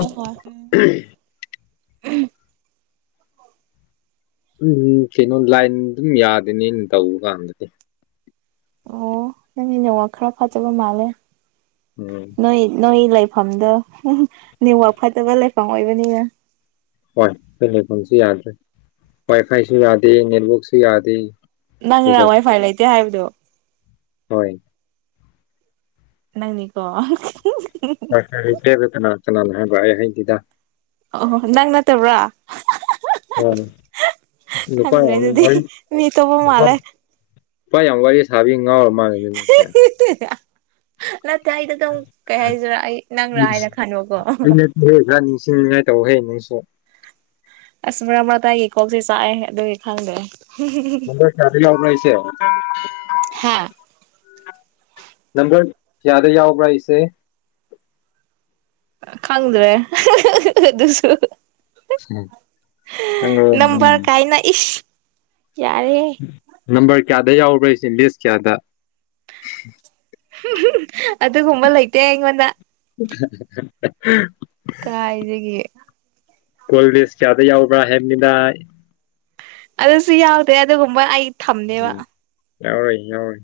ꯑꯣ ꯍꯣꯏ ꯎꯝ ꯎꯝ ꯎꯝ ꯀꯩꯅꯣ ꯂꯥꯏꯟ ꯑꯗꯨꯝ ꯌꯥꯗꯅꯦ ꯑꯩꯅ ꯇꯧꯕ ꯀꯥꯟꯗꯗꯤ ꯑꯣ ꯅꯪꯒꯤ ꯅꯦꯠꯋꯥꯛ ꯈꯔ ꯐꯠꯇꯕ ꯃꯥꯜꯂꯦ ꯎꯝ ꯅꯣꯏ ꯅꯣꯏ ꯂꯩꯐꯝꯗꯣ ꯅꯦꯋꯥꯛ ꯐꯠꯇꯕ ꯂꯩꯐꯝ ꯑꯣꯏꯕꯅꯤꯅ ꯍꯣꯏ ꯑꯩꯈꯣꯏ ꯂꯩꯐꯝꯁꯨ ꯌꯥꯗ꯭ꯔꯦ ꯋꯥꯏ ꯐꯥꯏꯁꯨ ꯌꯥꯗꯦ ꯅꯦꯠꯋꯥꯛꯁꯨ ꯌꯥꯗꯦ ꯅꯪꯔ ꯀꯩꯗꯧ ꯋꯥꯏ ꯐꯥꯏ ꯂꯩꯇꯦ ꯍꯥꯏꯕꯗꯨ ꯍꯣꯏ ꯅꯪꯅꯤꯀꯣ ꯋꯥꯏꯐꯥꯏ ꯂꯩꯇꯦ ꯀꯅꯥ ꯀꯅꯥꯅ ꯍꯥꯏꯕ ꯑꯩ ꯍꯥꯏꯗꯦꯗ ꯑꯣꯍꯣ ꯅꯪ ꯅꯠꯇꯕ꯭ꯔꯥ ꯑꯣ ꯅꯨꯄꯥ ꯈꯪꯗ꯭ꯔꯦ ꯌꯥꯝ ꯑꯗꯨꯗꯤ ꯋꯥꯔꯤ ꯃꯤ ꯑꯇꯣꯄꯥ ꯅꯨꯄꯥ ꯃꯥꯜꯂꯦ ꯅꯨꯄꯥ ꯌꯥꯝ ꯋꯥꯔꯤ ꯁꯥꯕꯒꯤ ꯉꯥꯎꯔ ꯃꯥꯜꯂꯦꯅꯦ ꯅꯪꯁꯦ ꯅꯠꯇꯦ ꯑꯩꯗꯨ ꯑꯗꯨꯝ ꯀꯩ ꯍꯥꯏꯁꯤꯔꯥ ꯑꯩ ꯅꯪꯔꯥ ꯎꯝ ꯍꯥꯏꯅ ꯈꯟꯕꯀꯣ [inaudible] ꯑꯁ ꯃꯔꯛ ꯃꯔꯛꯇꯥ ꯑꯩꯒꯤ ꯀꯣꯛꯁꯦ ꯆꯥꯛꯑꯦ ꯑꯗꯨꯒꯤ ꯈꯪꯗ꯭ꯔꯦ ꯅꯝꯕꯔ ꯀꯌꯥꯗ ꯌꯥꯎꯕ꯭ꯔꯥ ꯑꯩꯁꯦ ꯍꯥꯥ ꯅꯝꯕꯔ ꯀꯥꯌꯥꯗ ꯌꯥꯎꯕ꯭ꯔꯥ ꯑꯩꯁꯦ ꯈꯪꯗ꯭ꯔꯦ ꯑꯗꯨꯁꯨ ꯈꯪꯉꯕ ꯅꯝꯕꯔ ꯎꯝ ꯀꯥꯏꯅ ꯏꯁ ꯌꯥꯔꯦꯍꯦ ꯅꯝꯕꯔ ꯀꯌꯥꯗ ꯌꯥꯎꯕ꯭ꯔꯥ ꯑꯩꯁꯦ ꯂꯤꯁ ꯀꯌꯥꯗ ꯑꯗꯨꯒꯨꯝꯕ ꯂꯩꯇꯦ ꯑꯩꯉꯣꯟꯗ [unintelligible] ꯀꯥꯏꯗꯥꯒꯤ ꯀꯣꯂꯦꯁ ꯀꯌꯥꯗ ꯌꯥꯎꯕ꯭ꯔꯥ ꯍꯥꯏꯅꯤꯅ ꯑꯗꯨꯁꯨ ꯌꯥꯎꯗꯦ ꯑꯗꯨꯒꯨꯝꯕ ꯑꯩ ꯊꯝꯗꯦꯕ ꯎꯝ ꯌꯥꯎꯔꯣꯏ ꯌꯥꯎꯔꯣꯏ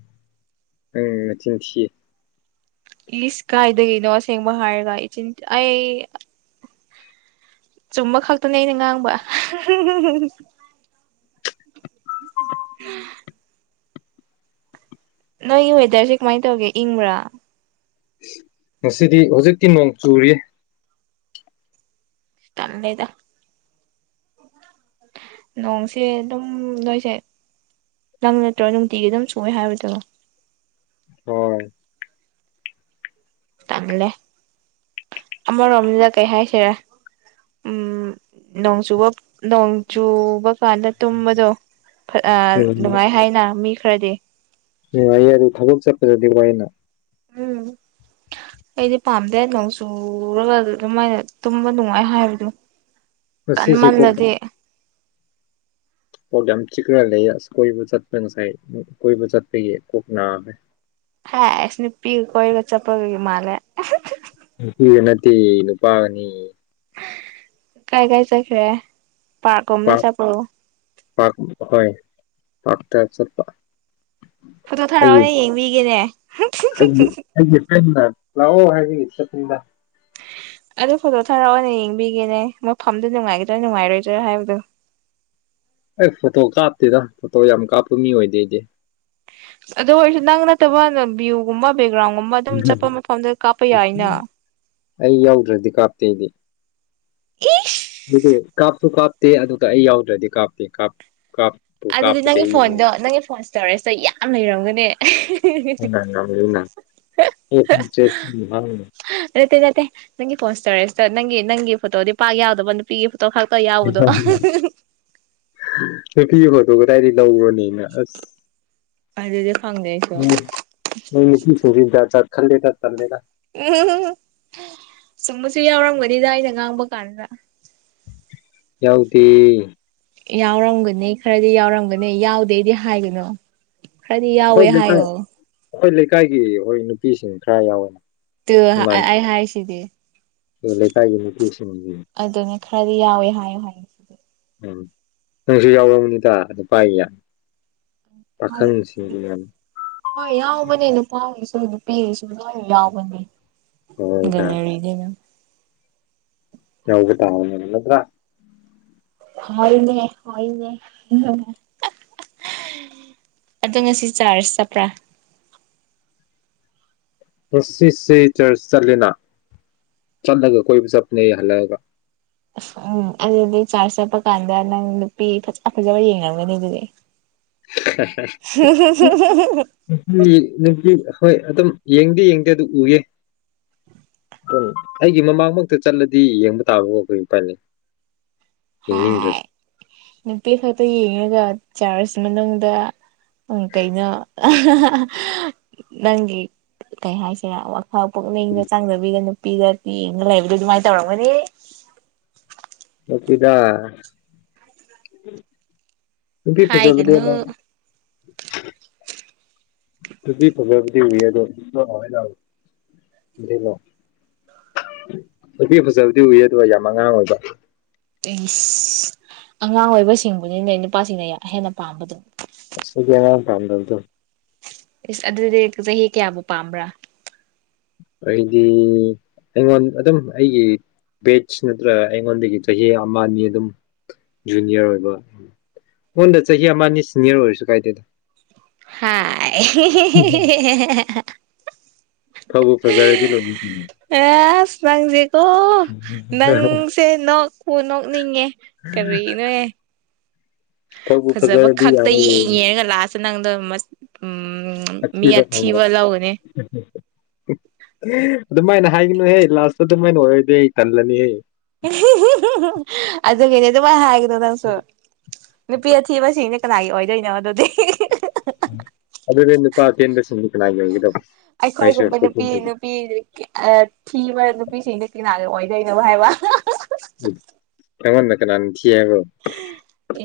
ꯅꯪ ꯅꯆꯤꯟ ꯊꯤ ꯏꯁ ꯀꯥꯏꯗꯩꯒꯤꯅꯣ ꯑꯁꯦꯡꯕ ꯍꯥꯏꯔꯒ ꯏꯆꯤꯟ ꯑꯩ ꯆꯨꯝꯕ ꯈꯛꯇꯅꯦ ꯑꯩꯅ ꯉꯥꯡꯕ ꯅꯣꯏꯒꯤ ꯋꯦꯗꯔꯁꯤ ꯀꯃꯥꯏ ꯇꯧꯒꯦ ꯏꯪꯕ꯭ꯔꯥ ꯉꯁꯤꯗꯤ ꯍꯧꯖꯤꯛꯇꯤ ꯅꯣꯡ ꯆꯨꯔꯤ ꯇꯜꯂꯦꯗꯥ ꯅꯣꯡꯁꯤ ꯑꯗꯨꯝ ꯅꯣꯏꯁꯦ ꯅꯪ ꯅꯠꯇ꯭ꯔꯣ ꯅꯨꯡꯇꯤꯒꯤ ꯑꯗꯨꯝ ꯆꯨꯏꯌꯦ ꯍꯥꯏꯕꯗꯨ ꯍꯣꯏ ꯇꯜꯂꯦ ꯑꯃ ꯔꯣꯝꯗ ꯀꯩ ꯍꯥꯏꯁꯤꯔꯥ ꯎꯝ ꯅꯣꯡꯆꯨꯕ ꯅꯣꯡꯆꯨꯕ ꯀꯥꯟꯗ ꯇꯨꯝꯕꯗꯣ ꯑ ꯎꯝ ꯅꯨꯡꯉꯥꯏ ꯍꯥꯏꯅ ꯃꯤ ꯈꯔꯗꯤ ꯅꯨꯡꯉꯥꯏꯌꯦ ꯑꯗꯣ ꯊꯕꯛ ꯆꯠꯄꯗꯗꯤ ꯋꯥꯏꯌꯦꯅ ꯎꯝ ꯑꯩꯗꯤ ꯄꯥꯝꯗꯦ ꯅꯣꯡ ꯆꯨꯔꯒ ꯑꯗꯨꯃꯥꯏꯅ ꯇꯨꯝꯕ ꯅꯨꯡꯉꯥꯏ ꯍꯥꯏꯕꯗꯨ ꯉꯁꯤꯁꯦ ꯀꯣꯛ ꯀꯟꯃꯜꯂꯗꯤ ꯀꯣꯛ ꯌꯥꯝ ꯆꯤꯛꯈ꯭ꯔꯥ ꯂꯩꯌꯦ ꯑꯁ ꯀꯣꯏꯕ ꯆꯠꯄ ꯉꯁꯥꯏ ꯀꯣꯏꯕ ꯆꯠꯄꯒꯤ ꯀꯣꯛ ꯅꯥꯕꯩ ꯍꯩꯁ ꯅꯨꯄꯤꯒ ꯀꯣꯏꯕ ꯆꯠꯄꯒꯤ ꯃꯥꯜꯂꯦ ꯅꯨꯄꯤꯒ ꯅꯠꯇꯤꯌꯦ ꯅꯨꯄꯥꯒꯅꯦ ꯀꯥꯏ ꯀꯥꯏ ꯆꯠꯈ꯭ꯔꯦ ꯄꯥꯔ꯭ꯛ ꯀꯨꯝꯕꯗ ꯆꯠꯄ꯭ꯔꯣ ꯄꯥꯔ꯭ꯛ ꯀꯨꯝꯕ ꯍꯣꯏ ꯄꯥꯔ꯭ꯛꯇ ꯆꯠꯄ ꯐꯣꯇꯣ ꯊꯥꯔꯛꯑꯣꯅꯦ ꯑꯩꯒꯤ ꯌꯦꯡꯕꯤꯒꯦꯅꯦ ꯑꯩꯒꯤ ꯑꯩꯒꯤ ꯐ꯭ꯔꯦꯟꯗꯅ ꯂꯥꯛꯑꯣ ꯍꯥꯏꯕꯒꯤ ꯆꯠꯄꯅꯤꯗ ꯑꯗꯨ ꯐꯣꯇꯣ ꯊꯥꯔꯛꯑꯣꯅꯦ ꯌꯦꯡꯕꯤꯒꯦꯅꯦ ꯃꯐꯝꯗꯨ ꯅꯨꯡꯉꯥꯏꯒꯗ꯭ꯔꯥ ꯅꯨꯡꯉꯥꯏꯔꯣꯏꯗ꯭ꯔꯥ ꯍꯥꯏꯕꯗꯣ ꯑꯩ ꯐꯣꯇꯣ ꯀꯥꯞꯇꯦꯗ ꯐꯣꯇꯣ ꯌꯥꯝ ꯀꯥꯞꯄ ꯃꯤ ꯑꯣꯏꯗꯦ ꯑꯩꯗꯤ ꯑꯗꯨ ꯑꯣꯏꯔꯁꯨ ꯅꯪ ꯅꯠꯇꯕ ꯅꯥꯄꯤꯒꯨꯝꯕ ꯕꯦꯛꯒ꯭ꯔꯥꯎꯟꯒꯨꯝꯕ ꯑꯗꯨꯝ ꯆꯠꯄ ꯃꯐꯝꯗ ꯀꯥꯞꯄ ꯌꯥꯏꯅ ꯑꯩ ꯌꯥꯎꯗ꯭ꯔꯥꯗꯤ ꯀꯥꯞꯇꯦ ꯑꯩꯗꯤ ꯏꯁ ꯑꯗꯨꯒ ꯀꯥꯞꯁꯨ ꯀꯥꯞꯇꯦ ꯑꯗꯨꯒ ꯑꯩ ꯌꯥꯎꯗ꯭ꯔꯥꯗꯤ ꯀꯥꯞꯇꯦ ꯀꯥꯞ ꯀꯥꯞ ꯑꯗꯨꯗꯤ ꯅꯪꯒꯤ ꯐꯣꯟꯗꯣ ꯅꯪꯒꯤ ꯐꯣꯟ ꯁ꯭ꯇꯣꯔꯦꯖꯇꯣ ꯌꯥꯝ ꯂꯩꯔꯝꯒꯅꯤ ꯑꯦ ꯐꯟ ꯆꯦꯁ ꯐꯟ ꯉꯥꯛꯉꯨꯅꯨ ꯅꯠꯇꯦ ꯅꯠꯇꯦ ꯅꯪꯒꯤ ꯐꯣꯟ ꯁ꯭ꯇꯣꯔꯦꯖꯇꯣ ꯅꯪꯒꯤ ꯅꯪꯒꯤ ꯐꯣꯇꯣꯗꯤ ꯄꯥꯛ ꯌꯥꯎꯗꯕ ꯅꯨꯞ ꯄꯤꯒꯤ ꯐꯣꯇꯣ ꯈꯛꯇ ꯌꯥꯎꯕꯗꯣ ꯅꯨꯄꯤꯒꯤ ꯐꯣꯇꯣ ꯀꯗꯥꯏꯗꯒꯤ ꯂꯧꯕ꯭ꯔꯥꯅꯦ ꯑꯁ ꯑꯗꯨꯗꯤ ꯈꯪꯗꯦ ꯑꯩꯁꯨ ꯅꯨꯞ ꯅꯪ ꯅꯨꯄꯤ [unintelligible] ꯆꯠ ꯈꯜꯂꯦꯗ ꯇꯜꯂꯦꯗ ꯎꯝ ꯆꯨꯝꯕꯁꯨ ꯌꯥꯎꯔꯝꯒꯅꯤꯗ ꯑꯩꯅ ꯉꯥꯡꯕ ꯀꯥꯟꯗ ꯌꯥꯎꯗꯦ ꯌꯥꯎꯔꯝꯒꯅꯤ ꯈꯔꯗꯤ ꯌꯥꯎꯔꯝꯒꯅꯤ ꯌꯥꯎꯗꯦꯗꯤ ꯍꯥꯏꯒꯅꯣ ꯑꯩꯈꯣꯏ ꯂꯩꯀꯥꯏ ꯑꯩꯈꯣꯏ ꯂꯩꯀꯥꯏꯒꯤ ꯍꯣꯏ ꯅꯨꯄꯤꯁꯤꯡ ꯈꯔ ꯌꯥꯎꯋꯦ ꯇꯨ ꯑꯩ ꯑꯩ ꯍꯥꯏꯁꯤꯗꯤ ꯇꯨ ꯂꯩꯀꯥꯏꯒꯤ ꯅꯨꯄꯤꯁꯤꯡꯗꯤ ꯑꯗꯨꯅꯦ ꯈꯔꯗꯤ ꯌꯥꯎꯋꯦ ꯍꯥꯏꯌꯨ ꯍꯥꯏ ꯎꯝ ꯅꯪꯁꯨ ꯌꯥꯎꯔꯝꯅꯤꯗ ꯅꯨꯄꯥꯒꯤ ꯄꯥꯈꯪꯁꯤꯡꯒꯤ ꯍꯥꯏꯗꯦ ꯌꯥꯝ ꯍꯣꯏ ꯌꯥꯎꯕꯅꯦ ꯅꯨꯄꯥꯒꯤꯁꯨ ꯅꯨꯄꯤꯒꯤꯁꯨ ꯂꯣꯏꯅ ꯌꯥꯎꯕꯅꯦ ꯍꯣꯏꯗ ꯒꯦꯂꯔꯤꯅꯤꯅ ꯌꯥꯎꯕ ꯇꯥꯕꯅꯦ ꯅꯠꯇ꯭ꯔꯥ ꯍꯣꯢꯅꯦ ꯍꯣꯢꯅꯦ [unintelligible] ꯑꯗꯣ ꯉꯁꯤ ꯆꯔꯆ ꯆꯠꯄ꯭ꯔꯥ ꯉꯁꯤꯁꯦ ꯆꯔꯆ ꯆꯠꯂꯦꯅ ꯆꯠꯂꯒ ꯀꯣꯏꯕ ꯆꯠꯄꯅꯦ ꯍꯜꯂꯛꯑꯒ ꯑꯁ ꯎꯝ ꯑꯗꯨꯗꯤ ꯆꯔꯆ ꯆꯠꯄ ꯀꯥꯟꯗ ꯅꯪ ꯅꯨꯄꯤ ꯐꯖ ꯐꯖꯕ ꯌꯦꯡꯉꯝꯒꯅꯤ ꯑꯗꯨꯗꯤ [inaudible] ꯅꯨꯄꯤ ꯅꯨꯄꯤ ꯍꯣꯏ ꯑꯗꯨꯝ ꯌꯦꯡꯗꯤ ꯌꯦꯡꯗꯦ ꯑꯗꯨꯝ ꯎꯌꯦ ꯑꯗꯨ ꯑꯩꯒꯤ ꯃꯃꯥꯡꯃꯛꯇ ꯆꯠꯂꯗꯤ ꯌꯦꯡꯕ ꯇꯥꯕꯀꯣ ꯀꯩ ꯎꯄꯥꯥꯏ ꯂꯩ ꯍꯥꯏ ꯌꯦꯡꯅꯤꯡꯗ꯭ꯔꯁꯨ ꯅꯨꯄꯤ ꯈꯛꯇ ꯌꯦꯡꯉꯒ ꯆꯔꯆ ꯃꯅꯨꯡꯗ ꯀꯩꯅꯣ ꯅꯪꯒꯤ ꯀꯩ ꯍꯥꯏꯁꯤꯔ ꯋꯥꯛ ꯍ ꯄꯨꯛꯅꯤꯡꯒ ꯆꯥꯡꯗꯕꯤꯒ ꯅꯨꯄꯤꯒ ꯌꯦꯡꯉꯒ ꯂꯩꯕꯗꯣ ꯑꯗꯨꯃꯥꯏ ꯇꯧꯔꯝꯒꯅꯤ ꯇꯧꯗꯦꯗ ꯅꯨꯄꯤ ꯐꯖꯕꯗꯣ ꯑꯃ ꯍꯥꯏꯒꯅꯨ [inaudible] ꯅꯨꯄꯤ ꯐꯖꯕꯗꯤ ꯎꯏꯌꯦ ꯑꯗꯣ [inaudible] ꯑꯗꯨꯅ ꯅꯨꯄꯤ ꯐꯖꯕꯗꯤ ꯎꯏꯌꯦ ꯑꯗꯨ ꯌꯥꯝ ꯑꯉꯥꯡ ꯑꯣꯏꯕ ꯏꯁ ꯑꯉꯥꯡ ꯑꯣꯏꯕꯁꯤꯡꯕꯨꯅꯤꯅꯦ ꯅꯨꯄꯥꯁꯤꯡꯅ ꯌꯥ ꯍꯦꯟꯅ ꯄꯥꯝꯕꯗꯣ ꯑꯁ ꯑꯩꯗꯤ ꯑꯉꯥꯡ ꯄꯥꯝꯗꯕꯗꯣ ꯏꯁ ꯑꯗꯨꯗꯤ ꯆꯍꯤ ꯀꯌꯥꯕꯨ ꯄꯥꯝꯕ꯭ꯔꯥ ꯑꯩꯗꯤ ꯑꯩꯉꯣꯟ ꯑꯗꯨꯝ ꯑꯩꯒꯤ ꯕꯦꯠꯁ ꯅꯠꯇ꯭ꯔ ꯑꯩꯉꯣꯟꯗꯒꯤ ꯆꯍꯤ ꯑꯃ ꯑꯅꯤ ꯑꯗꯨꯝ ꯖꯨꯅꯤꯌꯔ ꯑꯣꯏꯕ ꯉꯣꯟꯗ ꯆꯍꯤ ꯑꯃꯅꯤ ꯁꯤꯅꯤꯌꯔ ꯑꯣꯏꯔꯁꯨ ꯀꯥꯏꯗꯦꯗ ꯍꯥꯏ ꯐꯕꯨ ꯐꯖꯔꯗꯤ ꯂꯣꯏꯅ ꯎꯝ ꯑꯦꯁ ꯅꯪꯁꯦꯀꯣ ꯅꯪꯁꯦ ꯅꯣꯛꯄꯨ ꯅꯣꯛꯅꯤꯡꯉꯦ ꯀꯔꯤꯅꯣꯍꯦ ꯇꯧꯕꯨ ꯐꯖꯕ ꯐꯖꯔꯗꯤ ꯈꯛꯇ ꯌꯥꯔꯦ ꯌꯦꯡꯉꯦꯔꯒ ꯂꯥꯁꯇ ꯅꯪꯗꯣ ꯎꯝ ꯃꯤ ꯑꯊꯤꯕ ꯂꯧꯒꯅꯤ [unintelligible] ꯑꯗꯨꯃꯥꯏꯅ ꯍꯥꯏꯒꯅꯨꯍꯦ ꯂꯥꯁꯇ ꯑꯗꯨꯃꯥꯏꯅ ꯑꯣꯏꯔꯗꯤ ꯑꯩ ꯇꯜꯂꯅꯤꯍꯦ ꯑꯗꯨꯒꯤꯅꯤ ꯑꯗꯨꯃꯥꯏ ꯍꯥꯏꯒꯅꯣ ꯅꯪꯁꯨ ꯅꯨꯄꯤ ꯑꯊꯤꯕꯅꯁꯤꯡ ꯅꯦ ꯀꯅꯥꯏ ꯑꯣꯏꯗꯣꯏꯅꯣ ꯑꯗꯨꯗꯤ ꯎꯝ ꯑꯗꯨꯗꯤ ꯅꯨꯄꯥ ꯑꯇꯦꯟꯕꯁꯤꯡꯗꯤ ꯀꯅꯥꯏꯒꯤ ꯑꯣꯏꯒꯗꯧꯕ ꯑꯩꯈꯣꯏꯒꯨꯝꯕ ꯅꯨꯄꯤ ꯅꯨꯄꯤꯗꯤ ꯑꯊꯤꯕ ꯅꯨꯄꯤꯁꯤꯡꯗꯤ ꯀꯅꯥꯒꯤ ꯑꯣꯏꯗꯣꯏꯅꯣ ꯍꯥꯏꯕ ꯍꯨꯝ ꯅꯥꯉꯣꯟꯗꯥ ꯀꯅꯥꯥꯅ ꯊꯤ ꯍꯥꯏꯕ꯭ꯔꯣ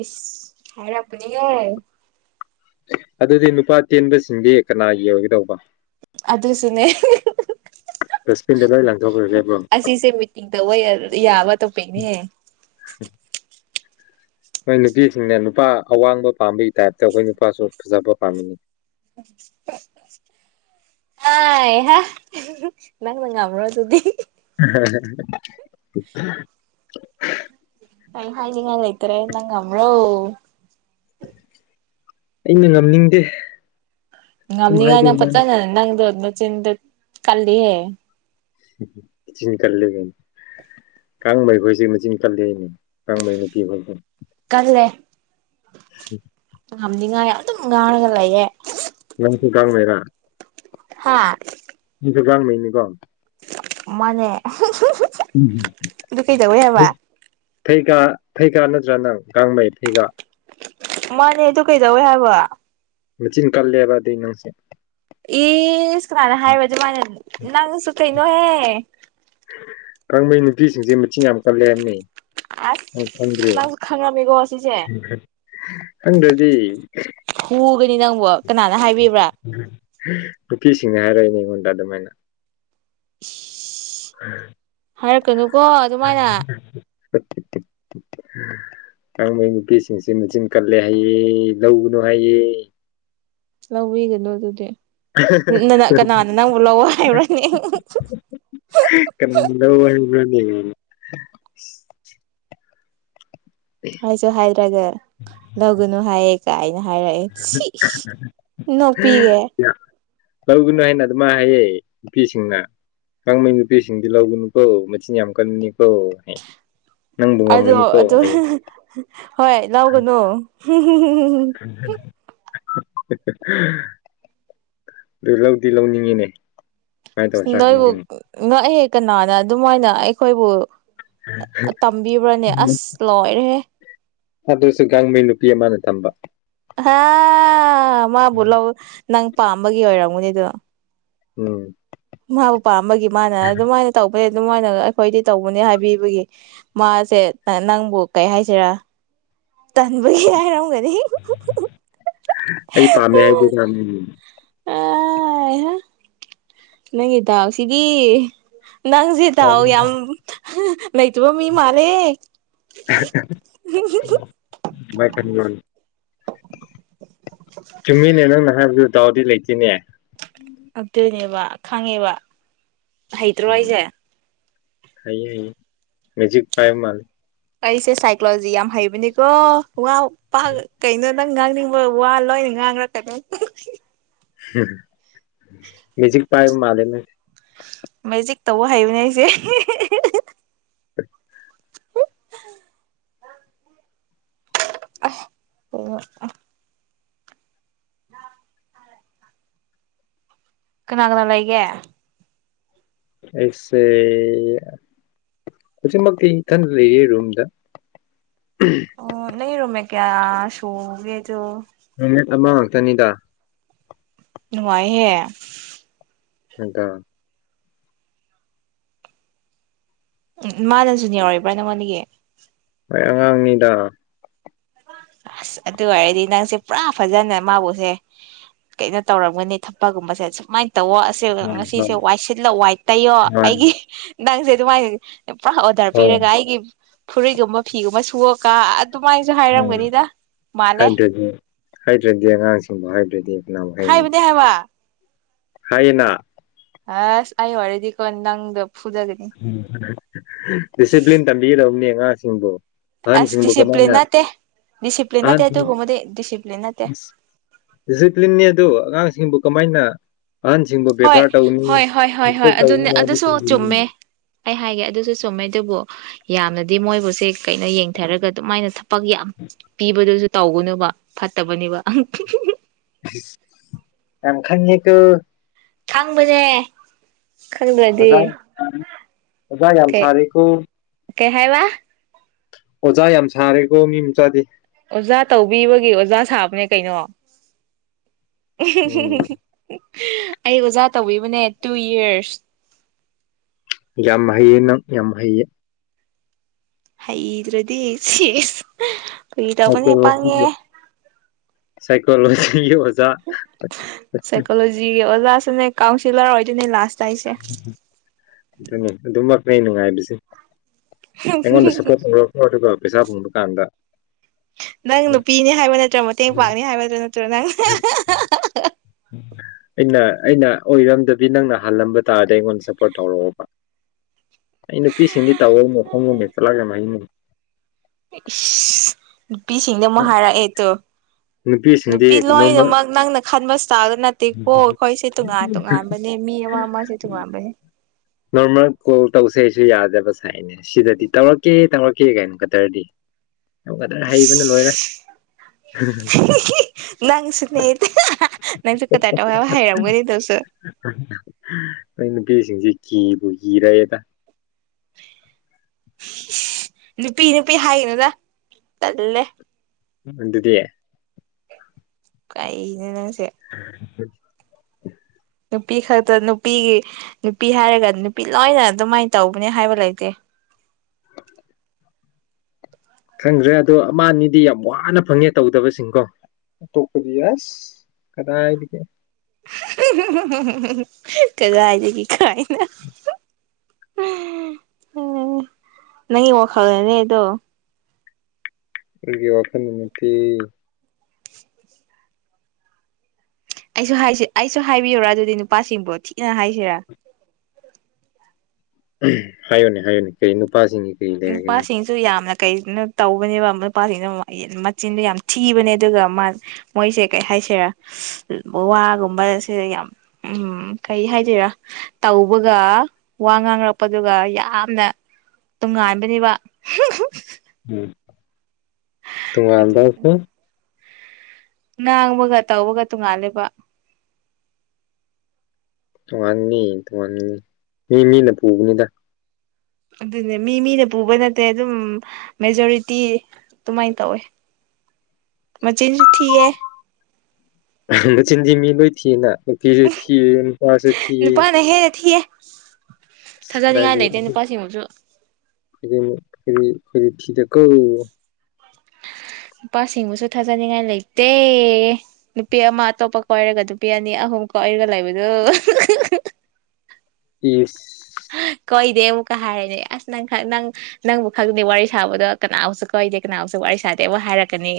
ꯏꯁ ꯍꯥꯏꯔꯛꯀꯥꯅꯤꯌꯦ ꯑꯗꯨꯗꯤ ꯅꯨꯄꯥ ꯇꯦꯟꯕꯁꯤꯡꯗꯤ ꯀꯅꯥꯒꯤ ꯑꯣꯏꯒꯗꯧꯕ ꯑꯗꯨꯁꯨꯨꯅꯦ ꯗꯁꯕꯤꯟ ꯂꯣꯏꯅ ꯂꯥꯡꯊꯣꯛꯈ꯭ꯔꯁꯦꯕꯣ ꯇꯤꯡ ꯇꯧꯋꯦ ꯌꯥꯗ ꯇꯣꯄꯩꯅꯦ ꯅꯣꯏ ꯅꯨꯄꯤꯁꯤꯡꯅ ꯅꯨꯄꯥ ꯑꯋꯥꯡꯕ ꯄꯥꯝꯕꯩ ꯇꯥꯏꯞꯇ ꯑꯩꯈꯣꯏ ꯅꯨꯄꯥꯁꯨ ꯐꯖꯕ ꯄꯥꯝꯃꯤꯅꯤ [unintelligible] ꯑꯥꯏ ꯍꯥꯏ ꯅꯪꯅ ꯉꯝꯔꯣ ꯗꯨꯗꯤ [unintelligible] ꯑꯩ ꯍꯥꯏꯅꯤꯡꯉꯥꯏ ꯂꯩꯇꯔꯦ ꯅꯪ ꯉꯝꯔꯣ ꯑꯩꯅ ꯉꯝꯅꯤꯡꯗꯦ ꯑꯗꯨꯝ ꯉꯝꯅꯤꯉꯥꯏ ꯅꯪ ꯍꯥꯏꯕꯒꯤ ꯋꯥꯅꯤ ꯐꯖꯅ ꯅꯪꯗꯣ ꯅꯆꯤꯟꯗꯣ ꯀꯜꯂꯤꯍꯦ ꯆꯤꯟ ꯀꯜꯂꯦ ꯒꯥꯏꯅ ꯀꯥꯡ ꯂꯩꯕꯩꯁꯦ ꯃꯆꯤꯟ ꯀꯜꯂꯤꯅꯦ ꯀꯥꯡꯃꯩꯩꯅ ꯄꯤꯕꯗꯣ ꯀꯜꯂꯦ ꯉꯝꯅꯤꯉꯥꯏ ꯑꯗꯨꯝ ꯉꯥꯡꯂꯒ ꯂꯩꯌꯦ ꯅꯪꯁꯨ ꯀꯥꯡꯃꯦꯔꯥ ꯍꯥꯥ ꯅꯪ ꯁꯦ ꯒꯥꯡꯃꯩꯅꯤꯀꯣ ꯃꯥꯅꯦ ꯎꯝ ꯑꯗꯨ ꯀꯩꯗꯧꯋꯦ ꯊ ꯍꯥꯏꯕ ꯊꯩꯒ ꯊꯩꯒ ꯅꯗ꯭ꯔ ꯅꯪ ꯀꯥꯡꯃꯩ ꯊꯩꯒ ꯃꯥꯅꯦ ꯑꯗꯨ ꯀꯩꯗꯧꯋꯦ ꯍꯥꯏꯕ ꯃꯆꯤꯟ ꯀꯜꯂꯦꯕ ꯑꯗꯨꯏ ꯅꯪꯁꯦ ꯏꯁ ꯀꯅꯥꯅ ꯍꯥꯏꯕ ꯑꯗꯨꯃꯥꯏꯅ ꯅꯪꯁꯨ ꯀꯩꯅꯣꯍꯦ ꯀꯪꯕꯩ ꯅꯨꯄꯤꯁꯤꯡꯁꯦ ꯃꯆꯤꯟ ꯌꯥꯝ ꯀꯜꯂꯦ ꯍꯥꯏꯕꯅꯦ ꯑꯁ ꯅꯡꯁꯨ ꯈꯪꯉꯝꯃꯦ [unintelligible] ꯈꯪꯗ꯭ꯔꯗꯤ ꯍꯨꯒꯅꯤ ꯅꯪꯕꯣ ꯀꯅꯥꯅ ꯍꯥꯏꯕꯤꯕ꯭ꯔꯥ ꯅꯨꯄꯤꯁꯤꯡꯅ ꯍꯥꯏꯔꯛꯏꯅꯦ ꯑꯩꯉꯣꯟꯗ ꯑꯗꯨꯃꯥꯏꯅ ꯍꯥꯏꯔꯛꯀꯅꯨꯀꯣ ꯑꯗꯨꯃꯥꯏꯅ [inaudible] ꯀꯥꯡꯃꯩ ꯅꯨꯄꯤꯁꯤꯡꯁꯤ ꯃꯦꯆꯤꯟ ꯀꯜꯂꯦ ꯍꯥꯏꯌꯦ ꯂꯧꯒꯅꯨ ꯍꯥꯏꯌꯦ ꯂꯧꯕꯤꯒꯅꯨ ꯑꯗꯨꯗꯤ ꯅ ꯀꯅꯥꯅ ꯅꯪꯕꯨ ꯂꯧ ꯍꯥꯏꯕ꯭ꯔꯅꯤ [unintelligible] ꯍꯥꯏꯁꯨ ꯍꯥꯏꯗ꯭ꯔꯒ ꯂꯧꯒꯅꯨ ꯍꯥꯏꯌꯦ ꯀꯥꯏꯅ ꯍꯥꯏꯔꯛꯑꯦ ꯁꯤ ꯁꯤ ꯅꯣꯛꯄꯤꯒꯦ ꯂꯧꯒꯅꯨ ꯍꯥꯏꯅ ꯑꯗꯨꯃ ꯍꯥꯏꯌꯦ ꯅꯨꯄꯤꯁꯤꯡꯅ ꯀꯥꯡꯃꯩ ꯅꯨꯄꯤꯁꯤꯡꯗꯤ ꯂꯧꯒꯅꯨꯀꯣ ꯃꯆꯤꯟ ꯌꯥꯝ ꯀꯟꯕꯅꯤꯀꯣ ꯍꯦ ꯑꯗꯣ ꯑꯗꯨ ꯍꯣꯏ ꯂꯥꯎꯒꯅꯨ [inaudible] ꯗꯨ ꯂꯧꯗꯤ ꯂꯧꯅꯤꯡꯉꯤꯅꯦ ꯀꯃꯥꯏ ꯇꯧꯁꯤꯔꯥ ꯅꯣꯏꯕꯨ ꯈꯪꯗꯦꯅꯦ ꯅꯣꯏ ꯑꯩꯍꯦꯛ ꯀꯅꯥꯅ ꯑꯗꯨꯃꯥꯏꯅ ꯑꯩꯈꯣꯏꯕꯨ ꯇꯝꯕꯤꯕ꯭ꯔꯅꯦ ꯑꯁ ꯂꯣꯏꯔꯦꯍꯦ ꯑꯗꯨꯁꯨ ꯒꯥꯡꯃꯩ ꯅꯨꯄꯤ ꯑꯃꯅ ꯇꯝꯕ ꯍꯥ ꯃꯥꯕꯨ ꯂꯧ ꯅꯪ ꯄꯥꯝꯕꯒꯤ ꯑꯣꯏꯔꯝꯒꯅꯤꯗꯣ ꯎꯝ ꯃꯥꯕꯨ ꯄꯥꯝꯕꯒꯤ ꯃꯥꯅ ꯑꯗꯨꯃꯥꯏꯅ ꯇꯧꯕꯦ ꯑꯗꯨꯃꯥꯏꯒꯅ ꯑꯩꯈꯣꯏꯗꯤ ꯇꯧꯕꯅꯦ ꯍꯥꯏꯕꯤꯕꯒꯤ ꯃꯥꯁꯦ ꯅꯪꯕꯨ ꯀꯩ ꯍꯥꯏꯁꯤꯔꯥ ꯇꯟꯕꯒꯤ ꯍꯥꯏꯔꯝꯒꯅꯤ ꯑꯩ ꯄꯥꯝꯃꯦ ꯍꯥꯏꯗꯨ ꯌꯥꯅꯤꯡꯉꯤ ꯑꯥꯢ ꯍꯥ ꯅꯪꯒꯤ ꯗꯥꯎ ꯁꯤꯒꯤ ꯅꯪꯖꯦ ꯗꯥꯎ ꯌꯥꯝ ꯍꯥ ꯂꯩꯇꯕꯥ ꯃꯤ ꯃꯥꯜꯂꯦ ꯃꯥꯏ ꯈꯟꯕ꯭ꯔꯣꯅꯦ ꯆꯨꯝꯃꯤꯅꯦ ꯅꯪꯅ ꯍꯥꯏꯕꯗꯨ ꯗꯥꯥꯎꯗꯤ ꯂꯩꯇꯦꯅꯦ ꯑꯗꯨꯅꯦꯕ ꯈꯪꯉꯦꯕ ꯍꯩꯇ꯭ꯔꯣ ꯎꯝ ꯑꯩꯁꯦ ꯍꯩꯌꯦ ꯍꯩꯌꯦ ꯃꯦꯖꯤꯛ ꯄꯥꯏ ꯃꯥꯜꯂꯦ ꯑꯩꯁꯦ ꯁꯥꯏꯀꯣꯂꯣꯖꯤ ꯌꯥꯝ ꯍꯩꯕꯅꯤꯀꯣ ꯋꯥꯎ ꯄꯥ ꯀꯩꯅꯣ ꯅꯪ ꯉꯥꯡꯅꯤꯡꯕ ꯋꯥ ꯂꯣꯏꯅ ꯉꯥꯡꯂꯛꯀꯅꯤ ꯃꯦꯖꯤꯛ ꯄꯥꯏ ꯃꯥꯜꯂꯦ ꯅꯡꯁꯦ ꯃꯩꯖꯤꯛ ꯇꯧꯕ ꯍꯥꯏꯕꯅꯦ ꯑꯩꯁꯦ [inaudible] ꯑꯣ ꯀꯅꯥꯒꯅ ꯂꯩ ꯒꯦ ꯑꯩꯁꯦ ꯍꯨꯖꯤꯛꯃꯛꯇ ꯑꯩ ꯏꯊꯟꯗ ꯂꯩꯌꯦ ꯔꯨꯝꯗ ꯑꯣ ꯅ ꯔꯨꯝꯃꯦꯠ ꯀꯌꯥ ꯁꯨꯒꯦ ꯑꯗꯨ ꯔꯨꯝꯃꯦꯠ ꯑꯃ ꯉꯛꯇꯅꯤꯗ ꯅꯨꯡꯉꯥꯏꯍꯦ [inaudible] ꯎꯝ ꯃꯥꯅ ꯖ꯭ꯌꯥꯔ ꯑꯣꯏꯕ꯭ꯔꯥ ꯅꯪꯉꯣꯟꯒꯤ ꯍꯣꯏ ꯑꯉꯥꯡꯅꯤꯗ ꯑꯁ ꯑꯗꯨ ꯑꯣꯏꯔꯗꯤ ꯅꯪꯁꯦ ꯄꯨꯔꯥ ꯐꯖꯅ ꯃꯥꯎꯁꯦ ꯀꯩꯅꯣ ꯇꯧꯔꯝꯒꯅꯤ ꯊꯛꯄꯒꯨꯝꯕꯁꯦ ꯁꯨꯃꯥꯏꯟ ꯇꯧꯋꯣ ꯑꯁꯦꯡꯕ ꯎꯝ ꯉꯁꯤꯁꯦ ꯍꯣꯏ ꯋꯥꯏ ꯁꯤꯜꯂ ꯋꯥꯏ ꯇꯩꯌꯣ ꯍꯣꯏ ꯑꯩꯒꯤ ꯅꯪꯁꯦ ꯗꯨꯃꯥꯏ ꯄꯨꯔꯥ ꯑꯣꯗꯔ ꯄꯤꯔꯒ ꯍꯣꯏ ꯑꯩꯒꯤ ꯐꯨꯔꯤꯠꯒꯨꯝꯕ ꯐꯤꯒꯨꯝꯕ ꯁꯨꯋꯀ ꯑꯗꯨꯃꯥꯏꯅꯖꯨ ꯎꯝ ꯍꯥꯏꯔꯝꯒꯅꯤ ꯍꯥꯏꯗ꯭ꯔꯗꯤ ꯍꯥꯏꯗ꯭ꯔꯗꯤ ꯑꯉꯥꯡꯁꯤꯡꯕꯨ ꯍꯥꯏꯗ꯭ꯔꯗꯤ ꯀꯅꯥꯕꯨ ꯍꯥꯏꯅꯤ ꯍꯥꯏꯕꯗꯤ ꯍꯥꯏꯕ ꯍꯥꯏꯌꯦꯅ ꯑꯁ ꯑꯩ ꯑꯣꯏꯔꯗꯤꯀꯣ ꯅꯪꯗꯣ ꯐꯨꯗꯒꯅꯤ ꯗꯤꯁꯤꯄ꯭ꯂꯤꯟ ꯇꯝꯕꯤꯒꯗꯕꯅꯤ ꯑꯉꯥꯡꯁꯤꯡꯕꯨ ꯑꯁ ꯑꯍꯟꯁꯤꯡꯕꯨ ꯗꯤꯁꯤꯄ꯭ꯂꯤꯟ ꯀꯃꯥꯏꯅ ꯅꯠꯇꯦ ꯗꯤꯁꯤꯄ꯭ꯂꯤꯟ ꯑꯍꯟ ꯅꯠꯇꯦ ꯑꯇꯨꯒꯨꯝꯕꯗꯤ ꯗꯤꯁꯤꯄ꯭ꯂꯤꯟ ꯅꯠꯇꯦ ꯗꯤꯁꯤꯄ꯭ꯂꯤꯟꯅꯤ ꯑꯗꯨ ꯑꯉꯥꯡꯁꯤꯡꯕꯨ ꯀꯃꯥꯏꯅ ꯑꯍꯟꯁꯤꯡꯕꯨ ꯕꯦꯕꯥꯔ ꯍꯣꯏ ꯇꯧꯅꯤ ꯍꯣꯏ ꯍꯣꯏ ꯍꯣꯏ ꯍꯣꯏ ꯑꯗꯨꯅꯦ ꯑꯗꯨꯁꯨ ꯆꯨꯝꯃꯦ [inaudible] ꯑꯩ ꯍꯥꯏꯒꯦ ꯑꯗꯨꯁꯨ ꯆꯨꯝꯃꯦ ꯑꯗꯨꯕꯨ ꯌꯥꯝꯅꯗꯤ ꯃꯣꯏꯕꯨꯁꯦ ꯀꯩꯅꯣ ꯌꯦꯡꯊꯔꯒ ꯑꯗꯨꯃꯥꯏꯅ ꯊꯕꯛ ꯌꯥꯝ ꯄꯤꯕꯗꯨꯖꯨ ꯇꯧꯒꯅꯨꯕ ꯐꯠꯇꯕꯅꯦꯕ ꯌꯥꯝ ꯈꯪꯉꯦꯀꯣ ꯈꯪꯕꯅꯦ ꯈꯪꯗ꯭ꯔꯗꯤ ꯑꯣꯖꯥ ꯑꯣꯖꯥ ꯌꯥꯝ ꯀꯩ ꯁꯥꯔꯤꯀꯣ ꯀꯩ ꯍꯥꯏ ꯋꯥ ꯑꯣꯖꯥ ꯌꯥꯝ ꯁꯥꯔꯦꯀꯣ ꯃꯤ ꯃꯆꯥꯥꯗꯤ ꯑꯣꯖꯥ ꯇꯧꯕꯤꯕꯒꯤ ꯑꯣꯖꯥ ꯁꯥꯕꯅꯦ ꯀꯩꯅꯣ ꯎꯝ ꯑꯩ ꯑꯣꯖꯥ ꯇꯧꯕꯤꯕꯅꯦ ꯇꯨ ꯌꯔꯁ ꯌꯥꯝ ꯍꯩꯌꯦ ꯅꯪ ꯌꯥꯝ ꯍꯩꯌꯦ ꯍꯩꯗ꯭ꯔꯗꯤ ꯁꯤꯁ ꯐꯒꯤ ꯇꯧꯕꯅꯦ ꯁꯥꯏꯀꯣꯖꯤꯒꯤ ꯄꯪꯉꯦ ꯑꯣ ꯁꯥꯏꯀꯣꯂꯣꯖꯤꯒꯤ ꯑꯣ ꯖꯥ ꯖꯤ ꯑꯣꯂꯥꯁꯨꯅꯦ ꯀꯥꯎꯟꯁꯤꯂꯔ ꯑꯣꯏꯗꯩꯅꯦ ꯂꯥꯁ ꯑꯗꯨꯅꯤ ꯑꯗꯨꯃꯛꯅꯦ ꯑꯩ ꯉꯥꯏꯕꯁꯦ ꯑꯩꯉꯣꯟꯗ ꯁꯞꯄꯣꯔꯠ ꯇꯧꯔꯣꯀꯣ ꯑꯗꯨꯒ ꯄꯩꯁꯥ ꯐꯪꯕꯀꯥꯟꯗ ꯅꯪ ꯅꯨꯄꯤꯅꯤ ꯍꯥꯏꯕ ꯅꯠꯇ꯭ꯔꯣ ꯃꯇꯦꯡ ꯄꯥꯡꯅꯤ ꯍꯥꯏꯕꯗꯣ ꯅꯠꯇ꯭ꯔꯣ ꯅꯪ [inaudible] ꯑꯩꯅ ꯑꯩꯅ ꯑꯣꯏꯔꯝꯗꯕꯤ ꯅꯪꯅ ꯍꯜꯂꯝꯕ ꯇꯥꯔꯗꯤ ꯑꯩꯉꯣꯟꯗ ꯁꯞꯄꯣꯔꯠ ꯇꯧꯔꯛꯑꯣꯕ ꯑꯩ ꯅꯨꯄꯤꯁꯤꯡꯗꯤ ꯇꯧ [unintelligible] ꯏꯁ ꯅꯨꯄꯤꯁꯤꯡꯗꯤ ꯑꯃꯨꯛ ꯍꯥꯏꯔꯛꯑꯦ ꯇꯨ ꯅꯨꯄꯤꯁꯤꯡꯗꯤ ꯅꯨꯄꯤ ꯅꯣꯔꯃꯦꯜ ꯂꯣꯏꯅꯃꯛ ꯅꯪꯅ ꯈꯟꯕ ꯏꯁꯇꯥꯏꯜꯗꯣ ꯅꯠꯇꯦꯀꯣ ꯑꯩꯈꯣꯏꯁꯦ ꯇꯣꯉꯥꯟ ꯇꯣꯉꯥꯟꯕ ꯅꯦ ꯃꯤ ꯑꯃ ꯑꯃꯁꯦ ꯇꯨꯉꯥꯟꯕꯅꯦ ꯅꯣꯔꯃꯦꯜ ꯀꯣꯜ ꯇꯧꯁꯦꯁꯨ ꯌꯥꯗꯕ ꯁꯥꯏꯅꯦ ꯁꯤꯗꯗꯤ ꯇꯧꯔꯛꯀꯦ ꯇꯧꯔꯛꯀꯦꯒꯥꯏꯅ ꯀꯗꯔꯗꯤ ꯇꯣ ꯀꯗꯔ ꯍꯩꯕꯅ ꯂꯣꯏꯔꯦ [unintelligible] ꯅꯪꯁꯨꯅꯦꯗ ꯅꯪꯁꯨ ꯀꯗꯥꯔ ꯇꯧ ꯌꯥꯝ ꯍꯩꯔꯝꯒꯅꯤ ꯇꯧꯁꯨ [inaudible] ꯅꯣꯏ ꯅꯨꯄꯤꯁꯤꯡꯖꯤ ꯀꯤꯕꯨ ꯀꯤꯔꯑꯦꯗ ꯁꯤ ꯏꯁ ꯅꯨꯄꯤ ꯅꯨꯄꯤ ꯍꯥꯏꯒꯅꯨꯗ ꯇꯜꯂꯦ ꯑꯗꯨꯗꯤ ꯀꯥꯅꯣ ꯅꯪꯁꯦ [unintelligible] ꯅꯨꯄꯤ ꯈꯛꯇ ꯅꯨꯄꯤꯒꯤ ꯅꯨꯄꯤ ꯍꯥꯏꯔꯒ ꯅꯨꯄꯤ ꯂꯣꯏꯅ ꯑꯗꯨꯃꯥꯏ ꯇꯧꯕꯅꯦ ꯍꯥꯏꯕ ꯂꯩꯇꯦ ꯈꯪꯈ꯭ꯔꯦ ꯑꯗꯣ ꯑꯃ ꯑꯅꯤꯗꯤ ꯌꯥꯝ ꯋꯥꯅ ꯐꯪꯉꯦ ꯇꯧꯗꯕꯁꯤꯡꯀꯣ ꯑꯇꯣꯞꯄꯗꯤ ꯑꯁ ꯀꯗꯥꯏꯗꯒꯤ [unintelligible] ꯀꯗꯥꯏꯗꯒꯤ ꯀꯥꯏꯅ [unintelligible] ꯅꯪꯒꯤ ꯋꯥꯈꯜꯅꯅꯦ ꯑꯗꯣ ꯑꯩꯒꯤ ꯋꯥꯈꯜ ꯑꯃꯨꯛꯇꯤ ꯑꯩꯁꯨ ꯍꯥꯏꯁꯤ ꯑꯩꯁꯨ ꯍꯥꯏꯕꯤꯌꯨꯔ ꯑꯗꯨꯗꯤ ꯅꯨꯄꯥꯁꯤꯡꯕꯣ ꯊꯤꯅ ꯍꯥꯏꯁꯤꯔ ꯎꯝ ꯍꯥꯏꯌꯨꯅꯦ ꯍꯥꯏꯌꯨꯅꯦ ꯀꯔꯤ ꯅꯨꯄꯥꯁꯤꯡꯒꯤ ꯀꯔꯤ ꯂꯩꯔꯒꯦ ꯅꯪ ꯅꯨꯄꯥꯁꯤꯡ ꯑꯗꯨ ꯌꯥꯝꯅ ꯀꯩꯅꯣ ꯇꯧꯕꯅꯦꯕ ꯅꯨꯄꯥꯁꯤꯡꯅ ꯑꯃꯨꯛ ꯑꯩ ꯆꯤꯟꯗꯣ ꯌꯥꯝ ꯊꯤꯕꯅꯦ ꯑꯗꯨꯒ ꯃꯥ ꯃꯣꯏꯖꯦ ꯀꯩ ꯍꯥꯏꯁꯤꯔ ꯋꯥꯒꯨꯝꯕ ꯁꯤ ꯌꯥꯝ ꯎꯝ ꯀꯩ ꯍꯥꯏꯗꯣꯏꯔ ꯇꯧꯕꯒ ꯋꯥ ꯉꯥꯡꯉꯛꯄꯗꯨꯒ ꯌꯥꯝꯅ ꯅꯨꯡꯉꯥꯏꯕꯅꯦꯕ [unintelligible] ꯎꯝ ꯑꯗꯨ ꯇꯨꯡꯉꯥꯟꯕ ꯀꯣ ꯉꯥꯡꯕꯒ ꯇꯧꯕꯒ ꯇꯣꯡꯉꯥꯜꯂꯦꯕ ꯇꯣꯉꯥꯟꯅꯤ ꯇꯣꯉꯥꯟꯅꯤ ꯃꯤ ꯃꯤꯅ ꯄꯨꯕꯅꯤꯗ ꯑꯗꯨꯅꯦ ꯃꯤ ꯃꯤꯅ ꯄꯨꯕ ꯅꯠꯇꯦ ꯑꯗꯨꯝ ꯃꯦꯖꯣꯔꯤꯇꯤ ꯑꯗꯨꯃꯥꯏ ꯇꯧꯋꯦ ꯃꯆꯤꯟꯖꯨ ꯊꯤꯌꯦ ꯃꯆꯤꯟꯗꯤ ꯃꯤ ꯂꯣꯏ ꯊꯤꯅ ꯅꯨꯄꯤꯖꯨ ꯊꯤ ꯅꯨꯄꯥꯖꯨ ꯊꯤꯌꯦ ꯍꯣꯏꯍꯦ ꯊꯤꯌꯦ ꯊꯥꯖꯅꯤꯡꯉꯥꯏ ꯂꯩꯇꯦ ꯅꯨꯄꯥꯁꯤꯡꯕꯨꯁꯨ [unintelligible] ꯊꯤꯗꯀꯣ ꯅꯨꯄꯥꯁꯤꯡꯕꯨꯁꯨ ꯊꯥꯖꯅꯤꯡꯉꯥꯏ ꯂꯩꯇꯦ ꯅꯨꯄꯤ ꯑꯃ ꯑꯇꯣꯞꯄ ꯀꯣꯏꯔꯒ ꯅꯨꯄꯤ ꯑꯅꯤ ꯑꯍꯨꯝ ꯀꯣꯏꯔꯒ ꯂꯩꯕꯗꯣ [unintelligible] ꯏꯁ ꯀꯣꯏꯗꯦ ꯑꯃꯨꯛꯀ ꯍꯥꯏꯔꯦ ꯑꯁ ꯅꯪ ꯈꯛ ꯅꯪ ꯅꯪꯕꯨ ꯈꯪꯗꯦ ꯋꯥꯔꯤ ꯁꯥꯕꯗꯣ ꯀꯅꯥꯕꯨꯁꯨ ꯀꯣꯏꯗꯦ ꯀꯅꯥꯕꯨꯁꯨ ꯋꯥꯔꯤ ꯁꯥꯗꯦ ꯑꯃꯨꯛꯀ ꯍꯥꯏꯔꯛꯀꯅꯤ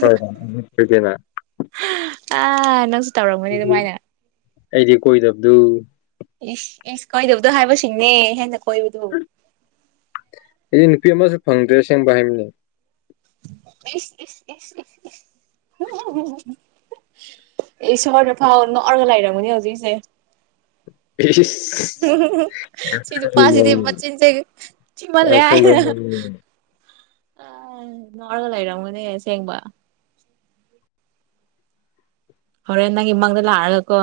ꯍꯣꯏ ꯍꯣꯏ ꯀꯣꯏꯗꯦꯅ ꯑꯥ ꯅꯪꯖꯨ [unintelligible] [inaudible] ꯑꯩꯗꯤ ꯀꯣꯏꯗꯕꯗꯨ ꯏꯁ ꯏꯁ ꯀꯣꯏꯗꯕꯗꯨ ꯍꯥꯏꯕꯁꯤꯡꯅꯦ ꯍꯦꯟꯅ ꯀꯣꯏꯕꯗꯨ ꯑꯩꯗꯤ ꯅꯨꯄꯤ ꯑꯃꯖꯨ ꯐꯪꯗ꯭ꯔꯦ ꯑꯁꯦꯡꯕ ꯍꯥꯏꯕꯅꯤ ꯏꯁ ꯏꯁ ꯏꯁ ꯏꯁ ꯏꯁ [unintelligible] ꯏꯁꯣꯔꯅꯐꯥꯎ ꯅꯣꯛꯑꯔꯒ ꯂꯩꯔꯝꯒꯅꯤ ꯍꯧꯖꯤꯛꯁꯦ ꯏꯁ [unintelligible] ꯁꯤ ꯅꯨꯄꯥꯖꯤꯗꯤ ꯃꯆꯤꯟꯖꯦ ꯃꯜꯂꯦ ꯌꯥꯝ ꯍꯥꯏ ꯈꯪꯕ [unintelligible] ꯃꯤꯅꯤꯅꯦ ꯑꯥ ꯅꯣꯛꯔꯒ ꯂꯩꯔꯝꯒꯅꯦ ꯑꯁꯦꯡꯕ ꯍꯣꯔꯦꯟ ꯅꯪꯒꯤ ꯃꯪꯗ ꯂꯥꯛꯑꯒꯀꯣ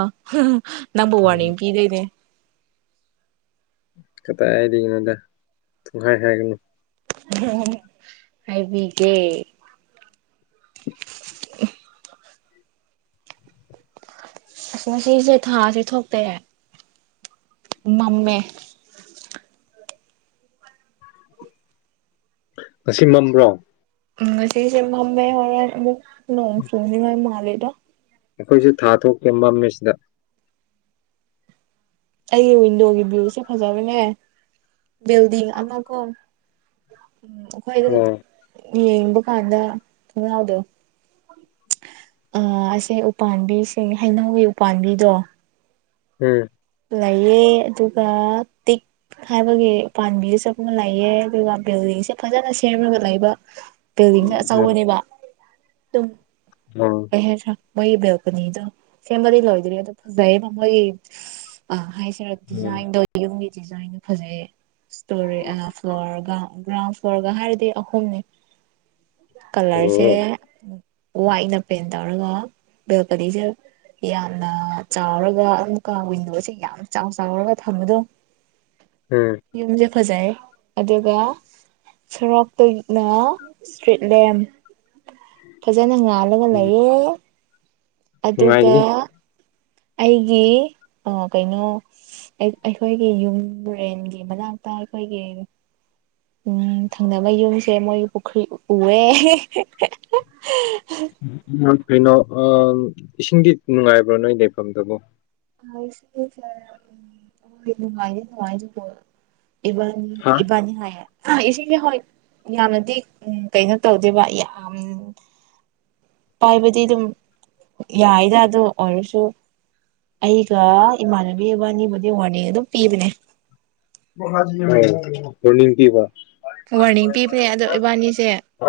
ꯅꯪꯕꯨ ꯎꯝ ꯋꯥꯔꯅꯤꯡ ꯄꯤꯗꯨꯏꯅꯦ ꯀꯗꯥꯏꯗꯩꯅꯣꯗ ꯄꯡꯍꯥꯏ ꯍꯥꯏꯒꯅꯨ [unintelligible] ꯍꯥꯏꯕꯤꯒꯦ ꯑꯁ ꯉꯁꯤꯖꯦ ꯊꯥꯗꯤ ꯊꯣꯛꯇꯦ ꯃꯝꯃꯦ ꯉꯁꯤ ꯃꯝꯕ꯭ꯔꯣ ꯎꯝ ꯉꯁꯤꯁꯦ ꯃꯝꯃꯦ ꯍꯣꯔꯦꯟ ꯑꯃꯨꯛ ꯅꯣꯡ ꯆꯨꯅꯤꯉꯥꯏ ꯃꯥꯜꯂꯤꯗ ꯑꯩꯈꯣꯏꯖꯨ ꯊꯥ ꯊꯣꯛꯇꯦ ꯃꯝꯃꯦ ꯁꯤꯗ ꯑꯩꯒꯤ ꯋꯤꯟꯗꯣꯒꯤ ꯚ꯭ꯌꯨꯁꯦ ꯐꯖꯕꯅꯦ ꯕꯤꯜꯗꯤꯡ ꯑꯃꯒꯨꯝ ꯎꯝ ꯑꯩꯈꯣꯏ ꯑꯗꯨꯝ ꯑꯣ ꯌꯦꯡꯕ ꯀꯥꯟꯗ ꯊꯣꯡꯅꯥꯎꯗꯣ ꯑꯥ ꯑꯁꯦ ꯎꯄꯥꯟꯕꯤꯁꯤꯡ ꯍꯩꯅꯧꯒꯤ ꯎꯄꯥꯟꯕꯤꯗꯣ ꯎꯝ ꯂꯩꯌꯦ ꯑꯗꯨꯒ ꯇꯤꯛ ꯍꯥꯏꯕꯒꯤ ꯄꯥꯟꯕꯤꯁꯨ [unintelligible] ꯂꯩꯌꯦ ꯑꯗꯨꯒ ꯕꯤꯜꯗꯤꯡꯁꯨ ꯐꯖꯅ ꯁꯦꯝꯔꯒ ꯂꯩꯕ ꯕꯤꯜꯂꯤꯡꯅ ꯑꯣ ꯑꯆꯧꯕꯅꯦꯕ ꯇꯨꯝ ꯅꯣ ꯀꯩ ꯍꯥꯏꯁꯤꯔ ꯃꯣꯏꯒꯤ ꯕꯦꯜꯀꯣꯅꯤꯗꯣ ꯁꯦꯝꯕꯗꯤ ꯂꯣꯏꯗ꯭ꯔꯤ ꯑꯗꯣ ꯐꯖꯩꯌꯦꯕ ꯃꯣꯏꯒꯤ ꯑ ꯍꯥꯏꯁꯤꯔ ꯎꯝ ꯗꯤꯖꯥꯏꯟꯗꯣ ꯌꯨꯝꯒꯤ ꯗꯤꯖꯥꯏꯟꯗꯣ ꯐꯖꯩꯌꯦ ꯏꯁꯇꯣꯔꯤ ꯑꯥ ꯐ꯭ꯂꯣꯔꯒ ꯒ꯭ꯔꯥꯎꯟ ꯐ꯭ꯂꯣꯔꯒ ꯍꯥꯏꯔꯗꯤ ꯑꯍꯨꯝꯅꯤ ꯀꯂꯔꯁꯦ ꯑꯣ ꯋꯥꯏꯠꯅ ꯄꯦꯟ ꯇꯧꯔꯒ ꯕꯦꯜꯀꯅꯤꯖꯦ ꯌꯥꯝꯅ ꯆꯥꯎꯔꯒ ꯑꯃꯨꯛꯀ ꯋꯤꯟꯗꯣꯁꯦ ꯌꯥꯝ ꯆꯥꯎ ꯆꯥꯎꯔꯒ ꯊꯝꯕꯗꯣ ꯎꯝ ꯌꯨꯝꯖꯦ ꯐꯖꯩ ꯑꯗꯨꯒ ꯁꯔꯣꯛꯇꯩꯅ ꯏꯁꯇ꯭ꯔꯤꯠ ꯂꯦꯝ ꯐꯖꯅ ꯉꯥꯜꯂꯒ ꯎꯝ ꯂꯩꯌꯦ ꯑꯗꯨꯒ ꯅꯨꯡꯉꯥꯏꯒꯅꯤ ꯑꯩꯒꯤ ꯑꯥ ꯀꯩꯅꯣ ꯑꯩ ꯑꯩꯈꯣꯏꯒꯤ ꯌꯨꯝ ꯔꯦꯟꯒꯤ ꯃꯅꯥꯛꯇ ꯑꯩꯈꯣꯏꯒꯤ ꯎꯝ ꯊꯪꯅꯕꯩ ꯌꯨꯝꯁꯦ ꯃꯣꯏꯒꯤ ꯄꯨꯈ꯭ꯔꯤ ꯎ ꯎꯋꯦ ꯎꯝ ꯎꯝꯃ ꯀꯩꯅꯣ ꯑ ꯏꯁꯤꯡꯗꯤ ꯅꯨꯡꯉꯥꯏꯕ꯭ꯔꯣ ꯅꯣꯏ ꯂꯩꯐꯝꯗꯨꯕꯣ ꯑꯥꯏꯁ [unintelligible] ꯅꯨꯡꯉꯥꯏꯗꯤ ꯅꯨꯉꯥꯏ ꯑꯗꯨꯕꯨ ꯏꯕꯥꯟ__ ꯑꯩ ꯍꯥ ꯏꯕꯥꯅꯤ ꯍꯥꯏꯌꯦ ꯑ ꯏꯁꯤꯡꯒꯤ ꯍꯣꯏ ꯌꯥꯝꯅꯗꯤ ꯎꯝ ꯀꯩꯅꯣ ꯇꯧꯗꯦꯕ ꯌꯥꯝ__ ꯄꯥꯏꯕꯗꯤ ꯑꯗꯨꯝ ꯌꯥꯏꯗ ꯑꯗꯨ ꯑꯣꯏꯔꯁꯨ ꯑꯩꯒ ꯏꯃꯥꯟꯅꯕꯤ ꯑꯕꯅꯤꯕꯨꯗꯤ ꯋꯥꯔꯅꯤꯡ ꯑꯗꯨꯝ ꯄꯤꯕꯅꯦ ꯑꯣ ꯋꯥꯔꯅꯤꯡ ꯄꯤꯕ ꯋꯥꯔꯅꯤꯡ ꯄꯤꯕꯅꯦ ꯑꯗꯣ ꯏꯕꯥꯅꯤꯁꯦ [unintelligible]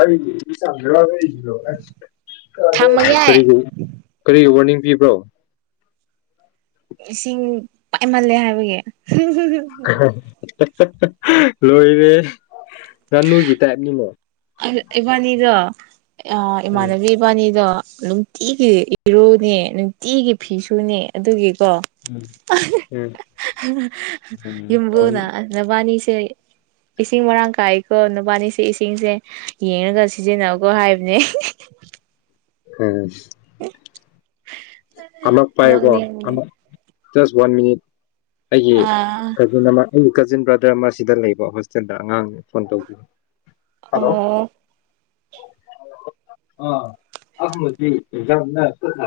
ꯊꯝꯃꯒꯦ ꯀꯔꯤꯒꯤ ꯀꯔꯤꯒꯤ ꯋꯥꯔꯅꯤꯡ ꯄꯤꯕ꯭ꯔꯣ ꯏꯁꯤꯡ ꯄꯥꯏꯃꯜꯂꯦ ꯍꯥꯏꯕꯒꯤ ꯍ ꯂꯣꯏꯔꯦ ꯉꯥꯅꯨꯒꯤ ꯇꯥꯏꯞꯅꯤꯅꯦ ꯑꯠ ꯏꯕꯥꯅꯤꯗꯣ ꯑꯥ ꯎꯝ ꯏꯃꯥꯟꯅꯕꯤ ꯏꯕꯥꯅꯤꯗꯣ ꯅꯨꯡꯇꯤꯒꯤ ꯏꯔꯨꯅꯦ ꯅꯨꯡꯇꯤꯒꯤ ꯐꯤꯁꯨꯅꯦ ꯑꯗꯨꯒꯤꯀꯣ ꯎꯝ ꯌꯨꯝꯕꯨꯅ ꯎꯝ ꯅꯕꯥꯅꯤꯁꯦ ꯏꯁꯤꯡ ꯃꯔꯥꯡ ꯀꯥꯏꯀꯣ ꯅꯕꯥꯅꯤꯁꯦ ꯏꯁꯤꯡꯁꯦ ꯌꯦꯡꯉꯒ ꯁꯤꯖꯤꯟꯅꯧꯀꯣ ꯍꯥꯏꯕꯅꯦ ꯎꯝ ꯑꯃꯛ ꯄꯥꯏꯌꯨꯀꯣ ꯅꯣꯛꯅꯤꯡꯕꯅꯦ ꯑꯃꯛ ꯖꯁ ꯋꯥꯟ ꯃꯤꯅꯤꯠ ꯑꯩꯒꯤ ꯑꯥ ꯀꯖꯤꯟ ꯑꯃ ꯑꯩꯒꯤ ꯀꯖꯤꯟ ꯕ꯭ꯔꯗꯔ ꯑꯃ ꯁꯤꯗ ꯂꯩꯕ ꯍꯣꯁꯇꯦꯜꯗ ꯑꯉꯥꯡꯅꯦ ꯐꯣꯟ ꯇꯧꯕꯤꯌꯣ ꯍꯂꯣ ꯑꯣ ꯑꯥ ꯑꯛ ꯂꯣꯏꯗꯤ ꯑꯦꯛꯖꯥꯝꯅ [unintelligible]